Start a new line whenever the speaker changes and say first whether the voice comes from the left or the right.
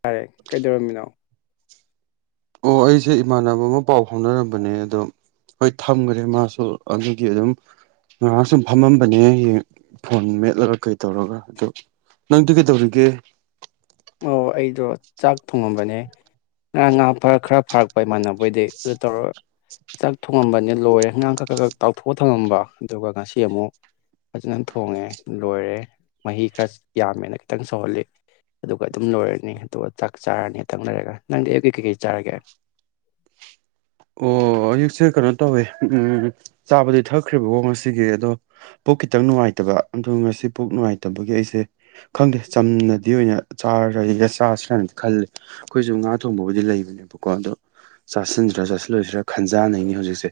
left: ꯇꯥꯌꯦ ꯀꯩꯗꯧꯔꯝꯃꯤꯅꯣ
right: ꯑꯣ ꯑꯩꯁꯦ ꯏꯃꯥꯟꯅꯕ ꯑꯃ ꯄꯥꯎ ꯐꯥꯎꯅꯔꯝꯕꯅꯦ ꯑꯗꯣ ꯍꯣꯏ ꯊꯝꯈ꯭ꯔꯦ ꯃꯥꯁꯨ ꯑꯗꯨꯒꯤ ꯑꯗꯨꯝ ꯉꯥꯏꯍꯥꯛ ꯁꯨꯝ ꯐꯝꯃꯝꯕꯅꯦ ꯌꯦꯡ ꯐꯣꯟ ꯃꯦꯠꯂꯒ ꯀꯩꯇꯧꯔꯒ ꯑꯗꯨ ꯅꯪꯗꯤ ꯀꯩꯗꯧꯔꯤꯒꯦ
left: ꯑꯣ ꯑꯩꯗꯣ ꯆꯥꯛ ꯊꯣꯡꯉꯝꯕꯅꯦ ꯉꯔꯥꯡ ꯉꯥ ꯈꯔ ꯐꯥꯔꯛꯄ ꯏꯃꯥꯟꯅꯕꯍꯣꯏꯗꯩ ꯑꯗꯨ ꯇꯧꯔ ꯆꯥꯛ ꯊꯣꯡꯉꯝꯕꯅꯦ ꯂꯣꯏꯔꯦ ꯉꯥ ꯈꯛ ꯈ ꯈ ꯇꯥꯎꯊꯣꯛꯑ ꯊꯝꯃꯝꯕ ꯑꯗꯨꯒ ꯉꯁꯤ ꯑꯃꯨꯛ ꯐꯖꯅ ꯊꯣꯡꯉꯦ ꯂꯣꯏꯔꯦ ꯃꯍꯤ ꯈꯔ ꯌꯥꯝꯃꯦꯅ ꯈꯤꯇꯪ ꯁꯧꯍꯜꯂꯤ ꯑꯗꯨꯒ ꯑꯗꯨꯝ ꯂꯣꯏꯔꯅꯤ ꯑꯗꯨꯒ ꯆꯥꯛ ꯆꯥꯔꯅꯤ ꯉꯥꯛꯇꯪ ꯂꯩꯔꯒ ꯅꯪꯗꯤ ꯑꯩꯌꯨꯛꯀꯤ ꯀꯩꯀꯩ ꯆꯥꯔꯒꯦ
right: ꯑꯣ ꯑꯌꯨꯛꯁꯦ ꯀꯩꯅꯣ ꯇꯧꯋꯦ ꯎꯝ ꯆꯥꯕꯨꯗꯤ ꯊꯛꯈ꯭ꯔꯦꯕꯀꯣ ꯉꯁꯤꯒꯤ ꯑꯗꯣ ꯄꯨꯛ ꯈꯤꯇꯪ ꯅꯨꯡꯉꯥꯏꯇꯕ ꯑꯗꯣ ꯉꯁꯤ ꯄꯨꯛ ꯅꯨꯡꯉꯥꯏꯇꯕꯒꯤ ꯑꯩꯁꯦ ꯈꯪꯗꯦ ꯆꯝꯅꯗꯤ ꯑꯣꯏꯅ ꯆꯥꯔꯒ ꯆꯥꯔꯁꯤꯔꯥ ꯍꯥꯏꯅ ꯈꯜꯂꯤ ꯑꯩꯈꯣꯏꯁꯨ ꯉꯥ ꯊꯣꯡꯕꯕꯨꯗꯤ ꯂꯩꯕꯅꯦꯕꯀꯣ ꯑꯗꯣ ꯆꯥꯁꯤꯟꯗ꯭ꯔꯥ ꯆꯥꯁꯤꯟ ꯂꯣꯏꯁꯤꯔꯥ ꯈꯟꯖꯥꯅꯩꯅꯤ ꯍꯧꯖꯤꯛꯁꯦ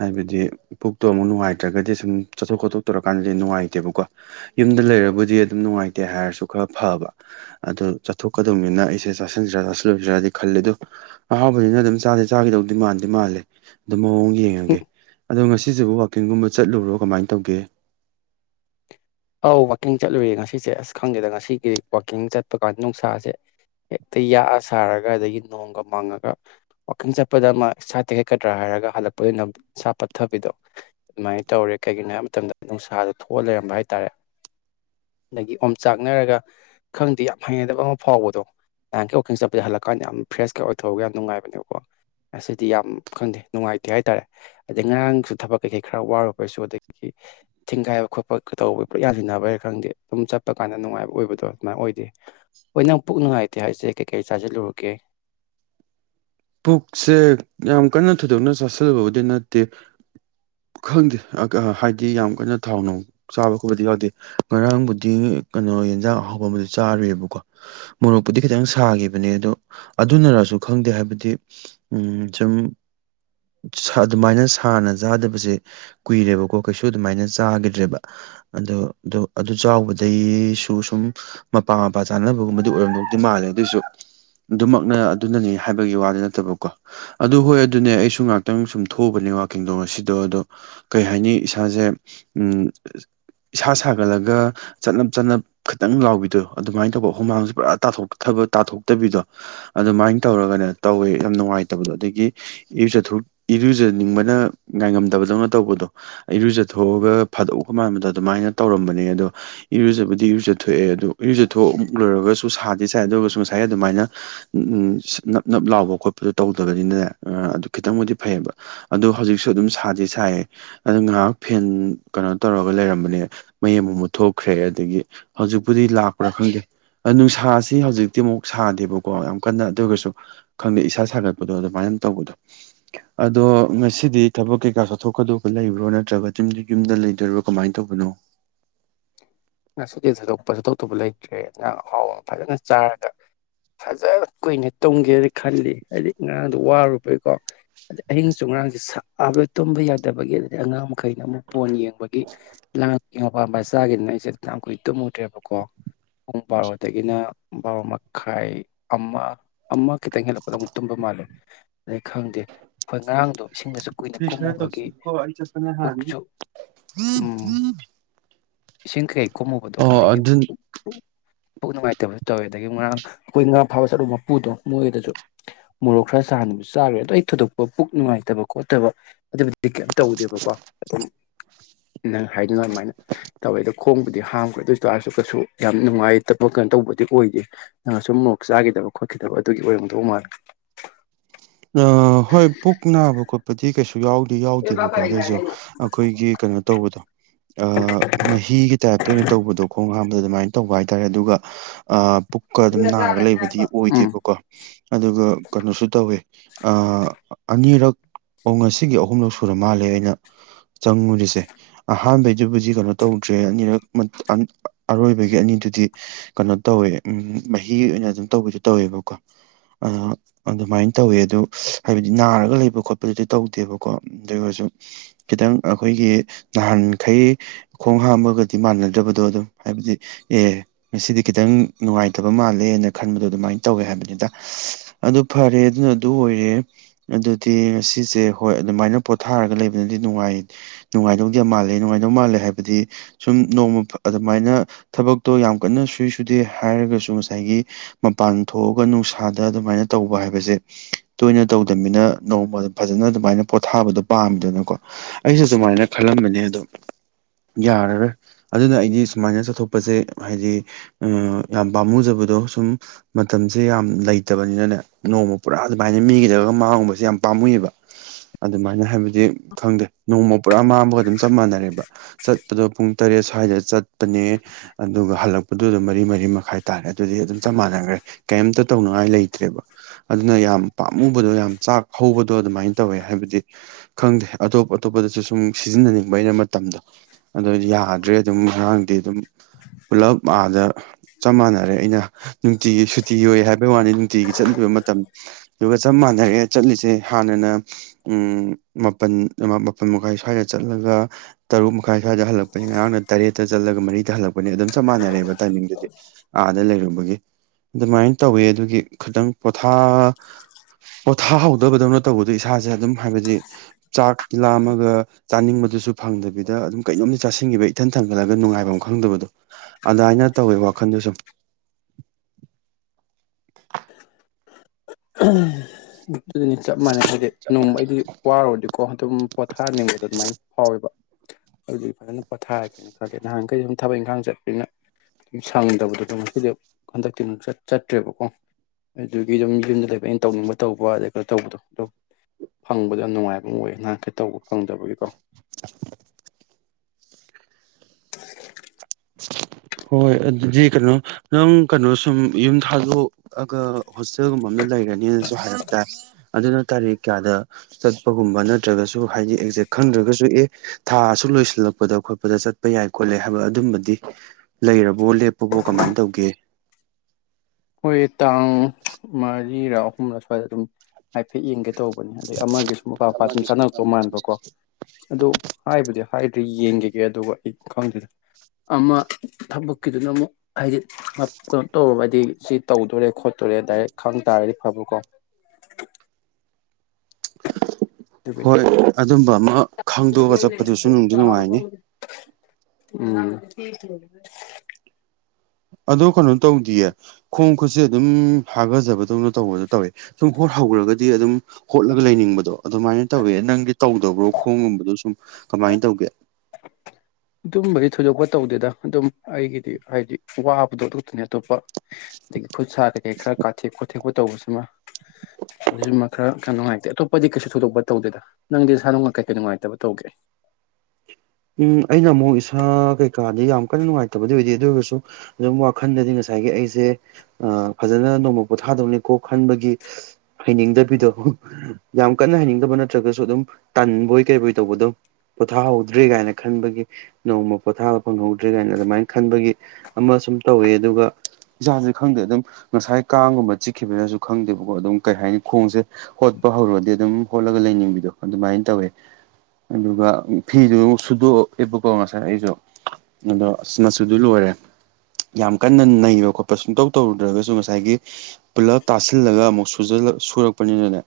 right: ꯍꯥꯏꯕꯗꯤ ꯄꯨꯛꯇꯣ ꯑꯃꯨꯛ ꯅꯨꯡꯉꯥꯏꯇ꯭ꯔꯒꯗꯤ ꯁꯨꯝ ꯆꯠꯊꯣꯛ ꯈꯣꯠꯇꯣꯛ ꯇꯧꯔꯀꯥꯟꯗꯗꯤ ꯅꯨꯡꯉꯥꯏꯇꯦꯕꯀꯣ ꯌꯨꯝꯗ ꯂꯩꯔꯕꯨꯗꯤ ꯑꯗꯨꯝ ꯅꯨꯡꯉꯥꯏꯇꯦ ꯍꯥꯏꯔꯁꯨ ꯈꯔ ꯐꯕ ꯑꯗꯣ ꯆꯠꯊꯣꯛꯀꯗꯧꯅꯤꯅ ꯑꯩꯁꯦ ꯆꯥꯁꯤꯟꯁꯤꯔꯥ ꯆꯥꯁꯤꯜꯂꯣꯏꯁꯤꯔꯥꯗꯤ ꯈꯜꯂꯤ ꯑꯗꯨ ꯑꯍꯥꯎꯕꯅꯤꯅ ꯑꯗꯨꯝ ꯆꯥꯗꯤ ꯆꯥꯈꯤꯗꯧꯗꯤ ꯃꯥꯟ ꯗꯤ ꯃꯥꯜꯂꯦ ꯑꯗꯨ ꯃꯑꯣꯡ ꯌꯦꯡꯉꯒꯦ ꯑꯗꯣ ꯉꯁꯤꯁꯤꯕꯨ ꯋꯥꯛꯀꯤꯡꯒꯨꯝꯕ ꯆꯠꯂꯨꯕ꯭ꯔꯣ ꯀꯃꯥꯏꯅ ꯇꯧꯒꯦ
left: ꯑꯧ ꯋꯥꯛꯀꯤꯡ ꯆꯠꯂꯨꯏꯌꯦ ꯉꯁꯤꯁꯦ ꯑꯁ ꯈꯪꯗꯦꯗ ꯉꯁꯤꯒꯤ ꯋꯥꯛꯀꯤꯡ ꯆꯠꯄ ꯀꯥꯟ ꯅꯨꯡꯁꯥꯁꯦ ꯍꯦꯛꯇ ꯌꯥꯛꯑ ꯁꯥꯔꯒ ꯑꯗꯒꯤ ꯅꯣꯡꯒ ꯃꯪꯉꯒ ꯋꯥꯛꯀꯤꯡ ꯆꯠꯄꯗ ꯑꯃ ꯏꯁꯥ ꯇꯦꯛꯈꯠꯀꯗ꯭ꯔꯥ ꯍꯥꯏꯔꯒ ꯍꯜꯂꯛꯄꯗ ꯑꯣꯏꯅ ꯏꯁꯥ ꯄꯠꯊꯕꯤꯗꯣ ꯑꯗꯨꯃꯥꯏꯅ ꯇꯧꯔꯦ ꯀꯩꯔꯤꯒꯤꯅꯣ ꯍꯥꯏ ꯃꯇꯝꯗ ꯅꯨꯡꯁꯥꯗꯣ ꯊꯣꯛꯑ ꯂꯩꯔꯝꯕ ꯍꯥꯏꯇꯥꯔꯦ ꯑꯗꯒꯤ ꯑꯣꯝ ꯆꯥꯛꯅꯔꯒ ꯈꯪꯗꯦ ꯌꯥꯝ ꯍꯩꯅꯗꯕ ꯑꯃ ꯐꯥꯎꯕꯗꯣ ꯅꯥꯍꯥꯟꯈꯩ ꯋꯥꯛꯀꯤꯡ ꯆꯠꯄꯗꯤ ꯍꯜꯂꯛꯀꯥꯟꯗ ꯌꯥꯝ ꯐ꯭ꯔꯦꯁꯀ ꯑꯣꯏꯊꯣꯛꯑꯒ ꯌꯥꯝ ꯅꯨꯡꯉꯥꯏꯕꯅꯦꯀꯣ ꯉꯁꯤꯗꯤ ꯌꯥꯝ ꯈꯪꯗꯦ ꯅꯨꯡꯉꯥꯏꯇꯦ ꯍꯥꯏꯇꯥꯔꯦ ꯑꯗꯩ ꯉꯔꯥꯡꯁꯨ ꯊꯕꯛ ꯀꯩꯀꯩ ꯈꯔ ꯋꯥꯔꯨꯕꯩꯁꯨ ꯑꯗꯒꯤ ꯊꯤꯡꯒꯥꯏꯕ ꯈꯣꯠꯄ ꯀꯩ ꯇꯧꯕꯩ ꯄꯨ ꯌꯥꯁꯤꯟꯅꯕꯩꯔ ꯈꯪꯗꯦ ꯑꯗꯨꯝ ꯆꯠꯄ ꯀꯥꯟꯗ ꯅꯨꯡꯉꯥꯏꯕ ꯑꯣꯏꯕꯗꯣ ꯑꯗꯨꯃꯥꯏ ꯑꯣꯏꯗꯦ ꯍꯣꯏ ꯅꯪ ꯄꯨꯛ ꯅꯨꯡꯉꯥꯏꯇꯦ ꯍꯥꯏꯁꯦ ꯀꯩꯀꯩ ꯆꯥꯁꯤꯜꯂꯨꯔꯒꯦ
right: ꯄꯨꯛꯁꯦ ꯌꯥꯝ ꯀꯟꯅ ꯊꯣꯏꯗꯣꯛꯅ ꯆꯥꯁꯤꯜꯂꯨꯕꯕꯨꯗꯤ ꯅꯠꯇꯦ ꯈꯪꯗꯦ ꯑꯒ ꯍꯥꯏꯗꯤ ꯌꯥꯝ ꯀꯟꯅ ꯊꯥꯎ ꯅꯨꯡ ꯆꯥꯕ ꯈꯣꯄꯗꯤ ꯌꯥꯎꯗꯦ ꯉꯔꯥꯡꯕꯨꯗꯤ ꯀꯩꯅꯣ ꯌꯦꯟꯁꯥꯡ ꯑꯍꯥꯎꯕꯕꯨꯗꯤ ꯆꯥꯔꯨꯏꯌꯦꯕꯀꯣ ꯃꯣꯔꯣꯛꯄꯨꯗꯤ ꯈꯤꯇꯪ ꯁꯥꯈꯤꯕꯅꯦ ꯑꯗꯣ ꯑꯗꯨꯅꯔꯁꯨ ꯈꯪꯗꯦ ꯍꯥꯏꯕ ꯗꯤ ꯎꯝ ꯁꯨꯝ ꯑꯗꯨꯃꯥꯏꯅ ꯁꯥꯅ ꯆꯥꯗꯕꯁꯦ ꯀꯨꯏꯔꯦꯕꯀꯣ ꯀꯩꯁꯨ ꯑꯗꯨꯃꯥꯏꯅ ꯆꯥꯒꯤꯗ꯭ꯔꯦꯕ ꯑꯗꯣ ꯑꯗꯣ ꯑꯗꯨ ꯆꯥꯎꯕꯗꯩꯁꯨ ꯁꯨꯝ ꯃꯄꯥ ꯃꯄꯥ ꯆꯥꯅꯕꯒꯨꯝꯕꯗꯤ ꯑꯣꯏꯔꯝꯗꯧꯗꯤ ꯃꯥꯜꯂꯦ ꯑꯗꯨꯏꯁꯨ ꯑꯗꯨꯃꯛꯅ ꯑꯗꯨꯅꯅꯤ ꯍꯥꯏꯕ ꯕꯒꯤ ꯋꯥꯗꯤ ꯅꯠꯇꯕꯀꯣ ꯑꯗꯨ ꯍꯣꯏ ꯑꯗꯨꯅꯦ ꯑꯩꯁꯨ ꯉꯍꯥꯛꯇꯪ ꯁꯨꯝ ꯊꯣꯛꯎꯕꯅꯦ ꯋꯥꯛꯀꯤꯡꯗꯣ ꯉꯁꯤꯗꯣ ꯑꯗꯣ ꯀꯩ ꯍꯥꯏꯅꯤ ꯏꯁꯥꯁꯦ ꯎꯝ ꯏꯁꯥ ꯁꯥꯒꯠꯂꯒ ꯆꯠꯅꯞ ꯆꯠꯅꯞ ꯈꯤꯇꯪ ꯂꯥꯎꯕꯤꯗꯣ ꯑꯗꯨꯃꯥꯏꯅ ꯇꯧꯕ ꯍꯨꯃꯥꯡꯁꯨ ꯄꯨꯔꯥ ꯇꯥꯊꯣꯛꯕ ꯇꯥꯊꯣꯛꯇꯕꯤꯗꯣ ꯑꯗꯨꯃꯥꯏꯅ ꯇꯧꯔꯒꯅꯦ ꯇꯧꯋꯦ ꯌꯥꯝ ꯅꯨꯡꯉꯥꯏꯇꯕꯗꯣ ꯑꯗꯒꯤ ꯏꯔꯨꯖꯊꯣꯛ ꯏꯔꯨꯖꯅꯤꯡꯕꯅ ꯉꯥꯏꯉꯝꯗꯕꯗꯧꯅ ꯇꯧꯕꯗꯣ ꯑꯩꯔꯨꯖꯊꯣꯛꯑꯒ ꯐꯥꯗꯣꯒ ꯃꯥꯟꯕꯗꯣ ꯑꯗꯨꯃꯥꯏꯅ ꯇꯧꯔꯝꯕꯅꯦ ꯑꯗꯣ ꯏꯔꯨꯖꯕꯨꯗꯤ ꯏꯔꯨꯖꯊꯑꯦ ꯑꯗꯣ ꯏꯔꯨꯖꯊꯣꯛꯑꯒꯁꯨ ꯂꯣꯏꯔꯒꯁꯨ ꯁꯥꯗꯤ ꯁꯥꯏ ꯑꯗꯨ ꯑꯣꯏꯔꯒꯁꯨ ꯉꯁꯥꯏ ꯑꯗꯨꯃꯥꯏꯅ ꯎꯝ ꯅꯞ ꯅꯞ ꯂꯥꯎꯕ ꯈꯣꯠꯄꯗꯨ ꯇꯧꯗꯕꯅꯤꯅꯅꯦ ꯑꯥ ꯑꯗꯨ ꯈꯤꯇꯪꯕꯨꯗꯤ ꯐꯩꯌꯦꯕ ꯑꯗꯣ ꯍꯧꯖꯤꯛꯁꯨ ꯑꯗꯨꯝ ꯁꯥꯗꯤ ꯁꯥꯏꯌꯦ ꯑꯗꯨ ꯉꯥꯏꯍꯥꯛ ꯐꯦꯟ ꯀꯩꯅꯣ ꯇꯧꯔꯒ ꯂꯩꯔꯝꯕꯅꯦ ꯃꯩ ꯑꯃꯨꯛ ꯃꯨꯠꯊꯣꯛꯈ꯭ꯔꯦ ꯑꯗꯒꯤ ꯍꯧꯖꯤꯛꯄꯨꯗꯤ ꯂꯥꯛꯄ꯭ꯔꯥ ꯈꯪꯗꯦ ꯑꯥꯅꯨꯡꯁꯥꯁꯤ ꯍꯧꯖꯤꯛꯇꯤ ꯑꯃꯨꯛ ꯁꯥꯗꯦꯕꯀꯣ ꯌꯥꯝ ꯀꯟꯅ ꯑꯗꯨ ꯑꯣꯏꯒꯁꯨ ꯈꯪꯗꯦ ꯏꯁꯥ ꯁꯥꯒꯠꯄꯗꯣ ꯑꯗꯨꯃꯥꯏꯅ ꯇꯧꯕꯗꯣ ꯑꯗꯣ ꯉꯁꯤꯗꯤ ꯊꯕꯛ ꯀꯩꯀꯥ ꯆꯠꯊꯣꯛꯀꯥꯗꯣꯛꯄ ꯂꯩꯕ꯭ꯔꯣ ꯅꯠꯇ꯭ꯔꯒ [unintelligible] ꯌꯨꯝꯗ ꯂꯩꯗꯣꯢꯔꯣ ꯀꯃꯥꯏ ꯇꯧꯕꯅꯣ
left: ꯉꯁꯤꯁꯥꯗꯣꯛꯄ ꯆꯠꯊꯣꯛꯇꯣꯕ ꯂꯩꯇ꯭ꯔꯦ ꯢꯟꯖꯥꯡ ꯑꯍꯥꯎ ꯑꯃ ꯐꯖꯅ ꯆꯥꯔꯒ ꯐꯖꯅ ꯀꯨꯏꯅ ꯇꯨꯝꯒꯦꯗꯤ ꯈꯜꯂꯤ ꯍꯥꯏꯗꯤ ꯉꯥꯡꯗꯣ ꯋꯥꯔꯨꯕꯩꯀꯣ ꯑꯗ ꯑꯍꯤꯡꯁꯨ ꯉꯔꯥꯡꯁꯦ ꯁꯥꯕꯗ ꯇꯨꯝꯕ ꯌꯥꯗꯕꯒꯤ ꯑꯗꯨꯗꯤ ꯑꯉꯥꯡ ꯃꯈꯩꯅ ꯑꯃꯨꯛ ꯄꯣꯟ ꯌꯦꯡ ꯕꯒꯤ ꯂꯥꯡꯉꯛ ꯃꯄꯥ ꯃꯄꯥ ꯆꯥꯒꯤꯗꯅ ꯑꯩꯁꯦ ꯌꯥꯝ ꯀꯨꯏꯅ ꯇꯨꯝꯃꯨꯗ꯭ꯔꯦꯕꯀꯣ ꯄꯨꯡ ꯕꯥꯔꯣꯗꯒꯤꯅ ꯕꯥꯔꯣ ꯃꯈꯥꯏ ꯑꯃ ꯑꯃ ꯈꯤꯇꯪ ꯍꯦꯜꯂꯛꯄꯗ ꯑꯃꯨꯛ ꯇꯨꯝꯕ ꯃꯥꯜꯂꯦ ꯑꯗꯩ ꯈꯪꯗꯦ ꯑꯩꯈꯣꯏ ꯉꯔꯥꯡꯗꯣ ꯏꯁꯤꯡꯗꯁꯨ ꯀꯨꯏꯅ ꯀꯨꯝꯃꯨꯕꯒꯤ ꯄꯨꯛꯁꯨ ꯎꯝ ꯏꯁꯤꯡ ꯀꯩꯀꯩ ꯀꯣꯝꯃꯨꯕꯗꯣ
right: ꯑꯣ
left: ꯑꯗꯨꯒꯤ
right: ꯑꯗꯨ
left: ꯄꯨꯛ ꯅꯨꯡꯉꯥꯏꯇꯕꯁꯨ ꯇꯧꯋꯦ ꯑꯗꯒꯤ ꯉꯔꯥꯡ ꯑꯩꯈꯣꯏ ꯉꯥ ꯐꯥꯕ ꯆꯠꯂꯨ ꯃꯄꯨꯗꯣ ꯃꯣꯏꯑꯗꯁꯨ ꯃꯣꯔꯣꯛ ꯈꯔ ꯁꯥꯅꯕꯁꯨ ꯆꯥꯔꯨꯔꯦ ꯑꯗꯣ ꯑꯩ ꯊꯣꯏꯗꯣꯛꯄ ꯄꯨꯛ ꯅꯨꯡꯉꯥꯏꯇꯕ ꯈꯣꯠꯇꯕ ꯑꯗꯨꯕꯨꯗꯤ ꯀꯩ ꯇꯧꯗꯦꯕꯀꯣ ꯑꯗꯨꯝ ꯅꯪ ꯍꯥꯏꯗꯣꯏꯅꯣ ꯑꯗꯨꯃꯥꯏꯅ ꯇꯧꯋꯦ ꯑꯗꯣ ꯈꯣꯡꯕꯨꯗꯤ ꯍꯥꯝꯈ꯭ꯔꯦ ꯑꯗꯨ ꯑꯣꯏꯇꯥꯔꯁꯨ ꯀꯩꯁꯨ ꯌꯥꯝ ꯅꯨꯡꯉꯥꯏꯇꯕ ꯀꯩꯅꯣ ꯇꯧꯕꯗꯤ ꯑꯣꯏꯗꯦ ꯑ ꯁꯨꯝ ꯅꯣꯛ ꯆꯥꯈꯤꯗꯕ ꯈꯣꯠꯈꯤꯗꯕ ꯑꯗꯨꯒꯤ ꯑꯣꯏꯔꯝꯗꯧ ꯃꯥꯜꯂꯦ
right: ꯑ ꯍꯣꯏ ꯄꯨꯛ ꯅꯥꯕ ꯈꯣꯠꯄꯗꯤ ꯀꯩꯁꯨ ꯌꯥꯎꯗꯤ ꯌꯥꯎꯗꯦꯕꯀꯣ ꯑꯗꯣꯏꯁꯨ ꯑꯩꯈꯣꯏꯒꯤ ꯀꯩꯅꯣ ꯇꯧꯕꯗꯣ ꯑ ꯃꯍꯤꯒꯤ ꯇꯥꯏꯞꯇ ꯑꯣꯏꯅ ꯇꯧꯕꯗꯣ ꯈꯣꯡ ꯍꯥꯝꯕꯗ ꯑꯗꯨꯃꯥꯏꯅ ꯇꯧꯕ ꯍꯥꯏꯇꯥꯔꯦ ꯑꯗꯨꯒ ꯑ ꯄꯨꯛꯀ ꯑꯗꯨꯝ ꯅꯥꯔꯒ ꯂꯩꯕꯗꯤ
left: ꯎꯝ
right: ꯑꯣꯏꯗꯦꯕꯀꯣ ꯑꯗꯨꯒ ꯀꯩꯅꯣꯁꯨ ꯇꯧꯋꯦ ꯑ ꯑꯅꯤꯔꯛ ꯑꯣ ꯉꯁꯤꯒꯤ ꯑꯍꯨꯝꯂꯛ ꯁꯨꯔ ꯃꯥꯜꯂꯦ ꯑꯩꯅ ꯆꯪꯉꯨꯔꯤꯁꯦ ꯑꯍꯥꯟꯕꯩꯗꯨꯕꯨꯗꯤ ꯀꯩꯅꯣ ꯇꯧꯗ꯭ꯔꯦ ꯑꯅꯤꯔꯛ [unintelligible] ꯑꯔꯣꯏꯕꯒꯤ ꯑꯅꯤꯗꯨꯗꯤ ꯀꯩꯅꯣ ꯇꯧꯋꯦ ꯎꯝ ꯃꯍꯤ ꯑꯣꯏꯅ ꯑꯗꯨꯝ ꯇꯧꯕꯁꯨ ꯇꯧꯋꯦꯕꯀꯣ ꯑ ꯑꯗꯨꯃꯥꯏꯅ ꯇꯧꯋꯦ ꯑꯗꯨ ꯍꯥꯏꯕꯗꯤ ꯅꯥꯔꯒ ꯂꯩꯕ ꯈꯣꯠꯄꯗꯨꯗꯤ ꯇꯧꯗꯦꯕꯀꯣ ꯑꯗꯨ ꯑꯣꯏꯔꯁꯨ ꯈꯤꯇꯪ ꯑꯩꯈꯣꯏꯒꯤ ꯅꯍꯥꯟꯈꯩ ꯈꯣꯡ ꯍꯥꯝꯕꯒꯗꯤ ꯃꯥꯟꯅꯗꯕꯗꯣ ꯑꯗꯨꯝ ꯍꯥꯏꯕꯗꯤ ꯑꯦ ꯉꯁꯤꯗꯤ ꯈꯤꯇꯪ ꯅꯨꯡꯉꯥꯏꯇꯕ ꯃꯥꯜꯂꯦꯅ ꯈꯟꯕꯗꯣ ꯑꯗꯨꯃꯥꯏꯅ ꯇꯧꯋꯦ ꯍꯥꯏꯕꯅꯤꯗ ꯑꯗꯨ ꯐꯔꯦ ꯑꯗꯨꯅ ꯑꯗꯨ ꯑꯣꯏꯔꯦ ꯑꯗꯨꯗꯤ ꯉꯁꯤꯁꯦ ꯍꯣꯏ ꯑꯗꯨꯃꯥꯏꯅ ꯄꯣꯊꯥꯔꯒ ꯂꯩꯕꯅꯗꯤ ꯅꯨꯡꯉꯥꯏꯅꯤ ꯅꯨꯡꯉꯥꯏꯗꯧꯗꯤ ꯌꯥꯝ ꯃꯥꯜꯂꯦ ꯅꯨꯡꯉꯥꯏꯗꯧ ꯃꯥꯜꯂꯦ ꯍꯥꯏꯕꯗꯤ ꯁꯨꯝ ꯅꯣꯡꯃ ꯐ ꯑꯗꯨꯃꯥꯏꯅ ꯊꯕꯛꯇꯣ ꯌꯥꯝ ꯀꯟꯅ ꯁꯨꯏ ꯁꯨꯗꯦ ꯍꯥꯏꯔꯒꯁꯨ ꯉꯁꯥꯏꯒꯤ ꯃꯄꯥꯟ ꯊꯣꯛꯑꯒ ꯅꯨꯡꯁꯥꯗ ꯑꯗꯨꯃꯥꯏꯅ ꯇꯧꯕ ꯍꯥꯏꯕꯁꯦ ꯇꯣꯏꯅ ꯇꯧꯗꯝꯅꯤꯅ ꯅꯣꯡꯃ ꯐꯖꯅ ꯑꯗꯨꯃꯥꯏꯅ ꯄꯣꯊꯥꯕꯗꯣ ꯄꯥꯝꯃꯤꯗꯅꯀꯣ ꯑꯩꯁꯨ ꯁꯨꯃꯥꯏꯅ ꯈꯜꯂꯝꯕꯅꯦ ꯑꯗꯨꯝ ꯌꯥꯔꯔꯣꯏ ꯑꯗꯨꯅ ꯑꯩꯗꯤ ꯁꯨꯃꯥꯏꯅ ꯆꯠꯊꯣꯛꯄꯁꯦ ꯍꯥꯏꯗꯤ ꯎ ꯌꯥꯝ ꯄꯥꯝꯃꯨꯖꯕꯗꯣ ꯁꯨꯝ ꯃꯇꯝꯁꯦ ꯌꯥꯝ ꯂꯩꯇꯕꯅꯤꯅꯅꯦ ꯅꯣꯡꯃ ꯄꯨꯔꯥ ꯑꯗꯨꯃꯥꯏꯅ ꯃꯤꯒꯗꯕꯒ ꯃꯥꯒꯨꯝꯕꯁꯦ ꯌꯥꯝ ꯄꯥꯝꯃꯨꯏꯑꯕ ꯑꯗꯨꯃꯥꯏꯅ ꯍꯥꯏꯕꯗꯤ ꯈꯪꯗꯦ ꯅꯣꯡꯃ ꯄꯨꯔꯥ ꯃꯥꯡꯕꯒ ꯑꯗꯨꯝ ꯆꯞ ꯃꯥꯟꯅꯔꯦꯕ ꯆꯠꯄꯗꯣ ꯄꯨꯡ ꯇꯔꯦꯠ ꯁ꯭ꯋꯥꯏꯗ ꯆꯠꯄꯅꯦ ꯑꯗꯨꯒ ꯍꯜꯂꯛꯄꯗꯨꯗ ꯃꯔꯤ ꯃꯔꯤ ꯃꯈꯥꯏ ꯇꯥꯔꯦ ꯑꯗꯨꯗꯤ ꯑꯗꯨꯝ ꯆꯞ ꯃꯥꯟꯅꯈ꯭ꯔꯦ ꯀꯩꯝꯇ ꯇꯧꯅꯉꯥꯏ ꯂꯩꯇ꯭ꯔꯦꯕ ꯑꯗꯨꯅ ꯌꯥꯝ ꯄꯥꯝꯃꯨꯕꯗꯣ ꯌꯥꯝ ꯆꯥꯛ ꯍꯧꯕꯗꯣ ꯑꯗꯨꯃꯥꯏꯅ ꯇꯧꯋꯦ ꯍꯥꯏꯕꯗꯤ ꯈꯪꯗꯦ ꯑꯇꯣꯞ ꯑꯇꯣꯞꯄꯗꯁꯨ ꯁꯨꯝ ꯁꯤꯖꯤꯟꯅꯅꯤꯡꯕ ꯑꯩꯅ ꯃꯇꯝꯗꯣ ꯑꯗꯣ ꯑꯩꯗꯤ ꯌꯥꯗ꯭ꯔꯦ ꯑꯗꯨꯝ ꯉꯔꯥꯡꯗꯤ ꯑꯗꯨꯝ ꯄꯨꯂꯞ ꯑꯥꯗ ꯆꯞ ꯃꯥꯟꯅꯔꯦ ꯑꯩꯅ ꯅꯨꯡꯇꯤꯒꯤ ꯁꯨꯇꯤ ꯑꯣꯏ ꯍꯥꯏꯕ ꯋꯥꯅꯤ ꯅꯨꯡꯇꯤꯒꯤ ꯆꯠꯂꯤꯕ ꯃꯇꯝ ꯇꯝ ꯑꯗꯨꯒ ꯆꯞ ꯃꯥꯟꯅꯔꯦ ꯆꯠꯂꯤꯁꯦ ꯍꯥꯟꯅꯅ ꯎꯝ ꯃꯥꯄꯜ ꯃꯥꯄꯜ ꯃꯈꯥꯏ ꯁ꯭ꯋꯥꯏꯗ ꯆꯠꯂꯒ ꯇꯔꯨꯛ ꯃꯈꯥꯏ ꯁ꯭ꯋꯥꯏꯗ ꯍꯜꯂꯛꯄꯅꯦ ꯉꯔꯥꯡꯅ ꯇꯔꯦꯠꯇ ꯆꯠꯂꯒ ꯃꯔꯤꯗ ꯍꯜꯂꯛꯄꯅꯤ ꯑꯗꯨꯝ ꯆꯞ ꯃꯥꯟꯅꯔꯦꯕ ꯇꯥꯏꯃꯤꯡꯗꯨꯗꯤ ꯑꯥꯗ ꯂꯩꯔꯨꯕꯒꯤ ꯑꯗꯨꯃꯥꯏꯅ ꯇꯧꯋꯤ ꯑꯗꯨꯒꯤ ꯈꯤꯇꯪ ꯄꯣꯊꯥ ꯄꯣꯊꯥꯍꯧꯗꯕꯗꯧꯅ ꯇꯧꯕꯗ ꯏꯁꯥꯁꯦ ꯑꯗꯨꯝ ꯍꯥꯏꯕꯗꯤ ꯆꯥꯛ ꯂꯥꯝꯃꯒ ꯆꯥꯅꯤꯡꯕꯗꯨꯁꯨ ꯐꯪꯗꯕꯤꯗ ꯑꯗꯨꯝ ꯀꯩꯅꯣꯝꯇ ꯆꯥꯁꯤꯟꯈꯤꯕ ꯏꯊꯟ ꯊꯥꯡꯒꯠꯂꯒ ꯅꯨꯡꯉꯥꯏꯕ ꯑꯃ ꯈꯪꯗꯕꯗꯣ ꯑꯗꯨꯗ ꯑꯥꯏꯅ ꯇꯧꯋꯦ ꯋꯥꯈꯟꯗꯣ ꯁꯨꯝ
left: ꯑꯗꯨꯅꯤ ꯆꯞ ꯃꯥꯟꯅꯩ ꯍꯥꯏꯗꯤ ꯅꯣꯡꯃ ꯑꯩꯗꯨꯗꯤ ꯋꯥꯔꯨꯔꯗꯤ ꯀꯣ ꯑꯗꯨꯝ ꯄꯣꯊꯥꯅꯤꯡꯕꯗꯣ ꯑꯗꯨꯃꯥꯏꯅ ꯐꯥꯎꯋꯦꯕ ꯑꯗꯨꯗꯤ ꯐꯖꯅ ꯄꯣꯊꯥꯔꯒꯦꯅ ꯈꯔꯦ ꯅꯍꯥꯟꯈꯩ ꯁꯨꯝ ꯊꯕꯛ ꯏꯪꯈꯥꯡ ꯆꯠꯄꯅꯤꯅ ꯁꯥꯡꯅꯤꯡꯗꯕꯗꯨꯗ ꯃꯁꯤꯗ ꯍꯟꯗꯛꯇꯤ ꯆꯠꯇ꯭ꯔꯦꯕꯀꯣ ꯑꯗꯨꯒꯤ ꯑꯗꯨꯝ ꯌꯨꯝꯗ ꯂꯩꯕ ꯑꯩꯅ ꯇꯧꯅꯤꯡꯕ ꯇꯧꯕ ꯑꯗꯩ ꯈꯔ ꯇꯧꯕꯗꯣ ꯑꯗꯨ ꯐꯪꯕꯗ ꯅꯨꯡꯉꯥꯏꯕ ꯑꯃ ꯑꯣꯏꯌꯦ ꯉꯍꯥꯛ ꯀꯩ ꯇꯧꯕ ꯐꯪꯗꯕꯒꯤꯀꯣ
right: ꯍꯣꯏ ꯑꯗꯨꯗꯤ ꯀꯩꯅꯣ ꯅꯪ ꯀꯩꯅꯣ ꯁꯨꯝ ꯌꯨꯝ ꯊꯥꯗꯣꯛꯑꯒ ꯍꯣꯁꯇꯦꯜꯒꯨꯝꯕ ꯑꯃꯗ ꯂꯩꯔꯅꯤꯅꯁꯨ ꯍꯥꯏꯔꯞ ꯇꯥꯏ ꯑꯗꯨꯅ ꯇꯥꯔꯤꯛ ꯀꯌꯥꯗ ꯆꯠꯄꯒꯨꯝꯕ ꯅꯠꯇ꯭ꯔꯥꯒꯁꯨ ꯍꯥꯏꯗꯤ ꯑꯦꯛꯖꯦꯛ ꯈꯪꯗ꯭ꯔꯥꯒꯁꯨ ꯑꯦ ꯊꯥ ꯑꯁꯨꯛ ꯂꯣꯏꯁꯤꯜꯂꯛꯄꯗ ꯈꯣꯠꯄꯗ ꯆꯠꯄ ꯌꯥꯏ ꯈꯣꯠꯂꯦ ꯍꯥꯏꯕ ꯑꯗꯨꯝꯕ ꯗꯤ ꯂꯩꯔꯕꯣ ꯂꯦꯞꯄꯕꯣ ꯀꯃꯥꯏꯟ ꯇꯧꯒꯦ
left: ꯍꯣꯏ ꯇꯥꯡ ꯃꯔꯤꯔꯥ ꯑꯍꯨꯝꯂꯥ ꯁ꯭ꯋꯥꯏꯗ ꯑꯗꯨꯝ ꯍꯥꯏꯐꯦꯠ ꯌꯦꯡꯒꯦ ꯇꯧꯕꯅꯦ ꯑꯗꯩ ꯑꯃꯒꯤ ꯁꯨꯝ ꯃꯄꯥ ꯃꯄꯥ ꯁꯨꯝ ꯆꯥꯅꯔꯛꯇꯧ ꯃꯥꯟꯕꯀꯣ ꯑꯗꯨ ꯍꯥꯏꯕꯨꯗꯤ ꯍꯥꯏꯗꯔꯤ ꯌꯦꯡꯒꯤꯒꯦ ꯑꯗꯨꯒ ꯑꯩ ꯈꯪꯗꯦꯗ ꯑꯃ ꯊꯕꯛꯀꯤꯗꯨꯅ ꯑꯃꯨꯛ ꯍꯥꯏꯗꯤ ꯀꯩꯅꯣ ꯇꯧꯔꯕ ꯍꯥꯏꯗꯤ ꯁꯤ ꯇꯧꯗꯣꯔꯦ ꯈꯣꯠꯇꯣꯔꯦ ꯗꯥꯏꯔꯦꯛ ꯈꯪ ꯇꯥꯔꯗꯤ ꯐꯕꯀꯣ ꯑꯗꯨꯒꯤꯅꯤ
right: ꯍꯣꯏ ꯑꯗꯨꯝꯕ ꯑꯃ ꯈꯪꯗꯣꯛꯑꯒ ꯆꯠꯄꯗꯨꯁꯨ ꯅꯨꯡꯗꯤ ꯅꯨꯡꯉꯥꯏꯅꯤ
left: ꯎꯝ
right: ꯑꯗꯨ ꯀꯥꯅꯣ ꯇꯧꯗꯤꯌꯦ ꯈꯣꯡ ꯈꯨꯠꯁꯦ ꯑꯗꯨꯝ ꯍꯥꯒꯖꯕꯗꯧꯅ ꯇꯧꯕꯗ ꯇꯧꯋꯤ ꯁꯨꯝ ꯍꯣꯠ ꯍꯧꯒ꯭ꯔꯥꯒꯗꯤ ꯑꯗꯨꯝ ꯍꯣꯠꯂꯒ ꯂꯩꯅꯤꯡꯕꯗꯣ ꯑꯗꯨꯃꯥꯏꯅ ꯇꯧꯋꯦ ꯅꯪꯗꯤ ꯇꯧꯗꯕ꯭ꯔꯣ ꯈꯣꯡꯒꯨꯝꯕꯗꯣ ꯁꯨꯝ ꯀꯃꯥꯏꯟ ꯇꯧꯒꯦ
left: ꯗꯨꯝꯕꯗꯤ ꯊꯣꯏꯗꯣꯛꯄ ꯇꯧꯗꯦꯗ ꯑꯗꯨꯝ ꯑꯩꯒꯤꯗꯤ ꯍꯥꯏꯗꯤ ꯋꯥꯕꯗꯣ ꯑꯗꯨ ꯈꯛꯇꯅꯦ ꯇꯣꯞꯄ ꯑꯗꯒꯤ ꯈꯨꯠ ꯁꯥ ꯀꯩ ꯀꯩ ꯈꯔ ꯀꯥꯊꯦꯛ ꯈꯣꯊꯦꯛꯄ ꯇꯧꯕꯁꯤꯃꯥ ꯑꯗꯨꯖꯨꯃꯥ ꯈꯔ ꯈꯔ ꯅꯨꯡꯉꯥꯏꯇꯦ ꯑꯇꯣꯞꯄꯗꯤ ꯀꯩꯁꯨ ꯊꯣꯏꯗꯣꯛꯄ ꯇꯧꯗꯦꯗ ꯅꯪꯗꯤ ꯏꯁꯥꯅꯨꯡꯃ ꯀꯩꯀꯩ ꯅꯨꯡꯉꯥꯏꯇꯕ ꯇꯧꯒꯦ
right: ꯎꯝ ꯑꯩꯅ ꯑꯃꯨꯛ ꯏꯁꯥ ꯀꯩꯀꯥꯗꯤ ꯌꯥꯝ ꯀꯟꯅ ꯅꯨꯡꯉꯥꯏꯇꯕꯗꯤ ꯑꯣꯏꯗꯦ ꯑꯗꯨ ꯑꯣꯏꯔꯒꯁꯨ ꯑꯗꯨꯝ ꯋꯥꯈꯟꯗꯗꯤ ꯉꯁꯥꯏꯒꯤ ꯑꯩꯖꯦ ꯑꯥ ꯐꯖꯅ ꯅꯣꯡꯃ ꯄꯣꯊꯥꯗꯧꯅꯤꯀꯣ ꯈꯟꯕꯒꯤ ꯍꯩꯅꯤꯡꯗꯕꯤꯗꯣ ꯌꯥꯝ ꯀꯟꯅ ꯍꯩꯅꯤꯡꯗꯕ ꯅꯠꯇ꯭ꯔꯥꯒꯁꯨ ꯑꯗꯨꯝ ꯇꯟꯕꯣꯏ ꯀꯩꯕꯣꯏ ꯇꯧꯕ ꯑꯗꯨꯝ ꯄꯣꯊꯥꯍꯧ ꯗ꯭ꯔꯦ ꯀꯥꯏꯅ ꯈꯟꯕꯒꯤ ꯅꯣꯡꯃ ꯄꯣꯊꯥꯕ ꯐꯪꯍꯧꯗ꯭ꯔꯦ ꯀꯥꯏꯅ ꯑꯗꯨꯃꯥꯏꯅ ꯈꯟꯕꯒꯤ ꯑꯃ ꯁꯨꯝ ꯇꯧꯋꯦ ꯑꯗꯨꯒꯥ ꯏꯁꯥꯖꯦ ꯈꯪꯗꯦ ꯑꯗꯨꯝ ꯉꯁꯥꯏ ꯀꯥꯡꯒꯨꯝꯕ ꯆꯤꯛꯈꯤꯕꯅꯁꯨ ꯈꯪꯗꯦꯕꯀꯣ ꯑꯗꯨꯝ ꯀꯩ ꯍꯥꯏꯅꯤ ꯈꯣꯡꯖꯦ ꯍꯣꯠꯄ ꯍꯧꯔꯨꯔꯗꯤ ꯑꯗꯨꯝ ꯍꯣꯠꯂꯒ ꯂꯩꯅꯤꯡꯕꯤꯗꯣ ꯑꯗꯨꯃꯥꯏꯟ ꯇꯧꯋꯦ ꯑꯗꯨꯒ ꯐꯤꯗꯨ ꯁꯨꯗꯣꯛꯑꯦꯕꯀꯣ ꯉꯁꯥꯏ ꯑꯩꯖꯨ ꯑꯗꯣ ꯑꯁ ꯃꯥꯆꯨꯗꯨ ꯂꯣꯏꯔꯦ ꯌꯥꯝ ꯀꯟꯅ ꯅꯩꯕ ꯈꯣꯠꯄ ꯁꯨꯡꯇꯧ ꯇꯧꯔꯨꯗ꯭ꯔꯥꯒꯖꯨ ꯉꯁꯥꯏꯒꯤ ꯄꯨꯜꯂꯞ ꯇꯥꯁꯤꯜꯂꯒ ꯑꯃꯨꯛ ꯁꯨꯖꯜꯂ ꯁꯨꯔꯛꯄꯅꯤꯅꯅꯦ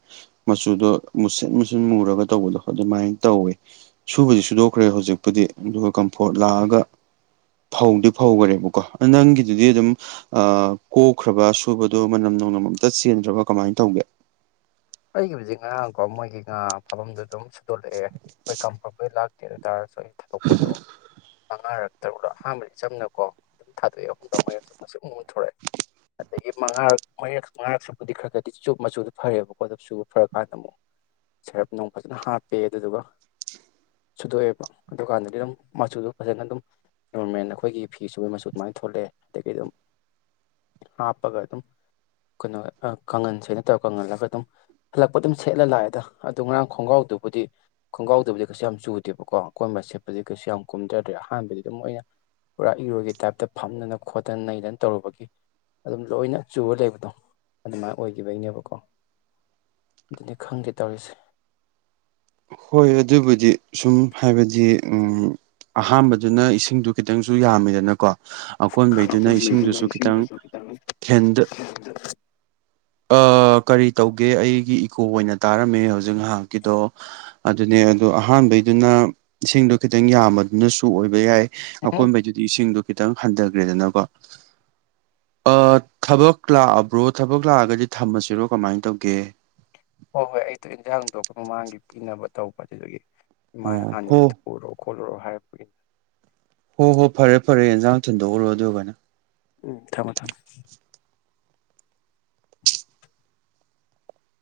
right: ꯃꯆꯨꯗꯣ ꯃꯨꯁꯤꯟ ꯃꯨꯁꯤꯟ ꯃꯨꯔꯒ ꯇꯧꯕꯗꯣ ꯑꯗꯨꯃꯥꯏꯟ ꯇꯧꯋꯦ ꯁꯨꯕꯗꯤ ꯁꯨꯗꯣꯛꯈ꯭ꯔꯦ ꯍꯧꯖꯤꯛꯄꯨꯗꯤ ꯑꯗꯨꯒ ꯀꯝꯐꯣꯔꯠ ꯂꯥꯛꯑꯒ ꯐꯧꯗꯤ ꯐꯧꯒꯥꯔꯦꯕꯀꯣ ꯑꯥ ꯅꯪꯒꯤꯗꯨꯗꯤ ꯑꯗꯨꯝ ꯑꯥ ꯀꯣꯛꯈ꯭ꯔꯥꯕ ꯁꯨꯕꯗꯣ ꯃꯅꯝ ꯅꯣꯡꯅꯝ ꯑꯝꯇꯥ ꯆꯦꯟꯗ꯭ꯔꯥꯕ ꯀꯃꯥꯏꯟ ꯇꯧꯒꯦ
left: ꯑꯩꯒꯤꯕꯨꯗꯤ ꯉꯔꯥꯡꯀꯣ ꯃꯣꯏꯒꯤ ꯉꯥ ꯐꯥꯕꯝꯗꯣ ꯑꯗꯨꯝ ꯁꯨꯗꯣꯂꯛꯑꯦ [inaudible] ꯍꯣꯏ ꯀꯝꯐꯣꯔꯠꯄꯨꯗꯤ ꯂꯥꯛꯇꯦ ꯑꯗꯣꯏ ꯇꯥꯔꯒꯁꯨ ꯑꯩ ꯊꯥꯗꯣꯛꯄꯗꯣ ꯃꯉꯥꯔꯛ ꯇꯔꯨꯛꯔꯛ ꯑꯍꯥꯟꯕꯗꯤ ꯆꯝꯅꯀꯣ ꯑꯗꯨꯝ ꯊꯥꯗꯣꯛꯑꯦ ꯑꯍꯨꯝꯂꯛ ꯃꯔꯤꯔꯛꯁꯨ ꯃꯨꯁꯨꯛ ꯃꯨꯅ ꯊꯣꯔꯛꯑꯦ ꯑꯗꯒꯤ ꯃꯉꯥꯔꯛ ꯃꯔꯤꯔꯛ ꯃꯉꯥꯔꯛ ꯁꯨꯕꯗꯤ ꯈꯔ ꯈꯔꯗꯤ ꯆꯨ ꯃꯆꯨꯗꯣ ꯐꯔꯦꯕ [unintelligible] ꯁꯨꯕ ꯐꯔꯀꯥꯟꯗ ꯑꯃꯨꯛ ꯁꯥꯔꯞ ꯅꯨꯡ ꯐꯖꯅ ꯍꯥꯞꯄꯦ ꯑꯗꯨꯗꯨꯒ ꯁꯨꯗꯣꯛꯑꯦꯕ ꯑꯗꯨꯀꯥꯟꯗꯗꯤ ꯑꯗꯨꯝ ꯃꯆꯨꯗꯣ ꯐꯖꯅ ꯑꯗꯨꯝ ꯅꯣꯔꯃꯦꯟ ꯑꯈꯣꯏꯒꯤ ꯐꯤ ꯁꯨꯕꯩ ꯃꯆꯨ ꯑꯗꯨꯃꯥꯏꯟ ꯊꯣꯛꯂꯛꯑꯦ ꯑꯗꯒꯤ ꯑꯗꯨꯝ ꯍꯥꯞꯄꯒ ꯑꯗꯨꯝ ꯀꯩꯅꯣ ꯑꯥ ꯀꯪꯍꯟꯁꯦ ꯅꯠꯇꯕ ꯀꯪꯍꯜꯂꯒ ꯑꯗꯨꯝ ꯍꯜꯂꯛꯄ ꯗꯨꯝ ꯁꯦꯠꯂ ꯂꯥꯛꯑꯦꯗ ꯑꯗꯨ ꯉꯔꯥꯡ ꯈꯣꯡꯒ꯭ꯔꯥꯎꯗꯨꯕꯨꯗꯤ ꯈꯣꯡꯒ꯭ꯔꯥꯎꯗꯕꯨꯗꯤ ꯀꯩꯁꯨ ꯌꯥꯝ ꯆꯨꯗꯦꯕꯀꯣ ꯑꯈꯣꯟꯕ ꯁꯦꯠꯄꯗꯤ ꯀꯩꯁꯨ ꯌꯥꯝ ꯀꯨꯝꯗ꯭ꯔꯗꯤ ꯑꯍꯥꯟꯕꯗꯤ ꯑꯗꯨꯝ ꯑꯩꯅ ꯄꯨꯔꯥ ꯏꯔꯣꯏꯒꯤ ꯇꯥꯏꯞꯇ ꯐꯝꯗꯅ ꯈꯣꯠꯇꯅ ꯅꯩꯗꯅ ꯇꯧꯔꯨꯕꯒꯤ ꯑꯗꯨꯝ ꯂꯣꯏꯅ ꯆꯨꯔ ꯂꯩꯕꯗꯣ ꯑꯗꯨꯃꯥꯏꯅ ꯑꯣꯏꯈꯤꯕꯒꯤꯅꯦꯕꯀꯣ ꯑꯗꯨꯅꯤ ꯈꯪꯗꯦ ꯇꯧꯔꯤꯁꯦ
right: ꯍꯣꯏ ꯑꯗꯨꯕꯨꯗꯤ ꯁꯨꯝ ꯍꯥꯏꯕꯗꯤ ꯎ ꯑꯍꯥꯟꯕꯗꯨꯅ ꯏꯁꯤꯡꯗꯨ ꯈꯤꯇꯪꯁꯨ ꯌꯥꯝꯃꯤꯗꯅꯀꯣ ꯑꯀꯣꯟꯕꯩꯗꯨꯅ ꯏꯁꯤꯡꯗꯨꯁꯨ ꯈꯤꯇꯪ ꯈꯦꯟꯗ ꯑꯥ ꯀꯔꯤ ꯇꯧꯒꯦ ꯑꯩꯒꯤ ꯏꯀꯣ ꯑꯣꯏꯅ ꯇꯥꯔꯝꯃꯦ ꯍꯧꯖꯤꯛ ꯉꯥꯏꯍꯥꯛꯀꯤꯗꯣ ꯑꯗꯨꯅꯦ ꯑꯗꯣ ꯑꯍꯥꯟꯕꯩꯗꯨꯅ ꯏꯁꯤꯡꯗꯣ ꯈꯤꯇꯪ ꯌꯥꯝꯕꯗꯨꯅꯁꯨ ꯑꯣꯏꯕ ꯌꯥꯏ
left: ꯎꯝ
right: ꯑꯀꯣꯏꯕꯩꯗꯨ ꯏꯁꯤꯡꯗꯣ ꯈꯤꯇꯪ ꯍꯟꯊꯒ꯭ꯔꯦꯗꯅꯀꯣ ꯑꯥ ꯊꯕꯛ ꯂꯥꯛꯑꯕ꯭ꯔꯣ ꯊꯕꯛ ꯂꯥꯛꯑꯒꯗꯤ ꯊꯝꯃꯁꯤꯔꯣ ꯀꯃꯥꯏꯅ ꯇꯧꯒꯦ
left: ꯍꯣꯏ ꯍꯣꯏ ꯑꯩꯗꯣ ꯏꯟꯖꯥꯡꯗꯣ ꯑꯩꯈꯣꯏ ꯃꯃꯥꯡꯒꯤ ꯄꯤꯅꯕ ꯇꯧꯕ ꯑꯗꯨꯗꯒꯤ ꯏꯃꯥꯅ
right: ꯑꯣ
left: ꯍꯥꯟꯅ
right: ꯍꯣ
left: ꯎꯔꯣ ꯈꯣꯠꯂꯨꯔꯣ ꯍꯥꯏꯕꯒꯤ
right: ꯍꯣ ꯍꯣꯏ ꯐꯔꯦ ꯐꯔꯦ ꯌꯦꯟꯖꯥꯡ ꯊꯤꯟꯗꯣꯛꯎꯔꯣ ꯑꯗꯨꯒꯣꯏꯅ
left: ꯎꯝ ꯊꯝꯃꯣ ꯊꯝ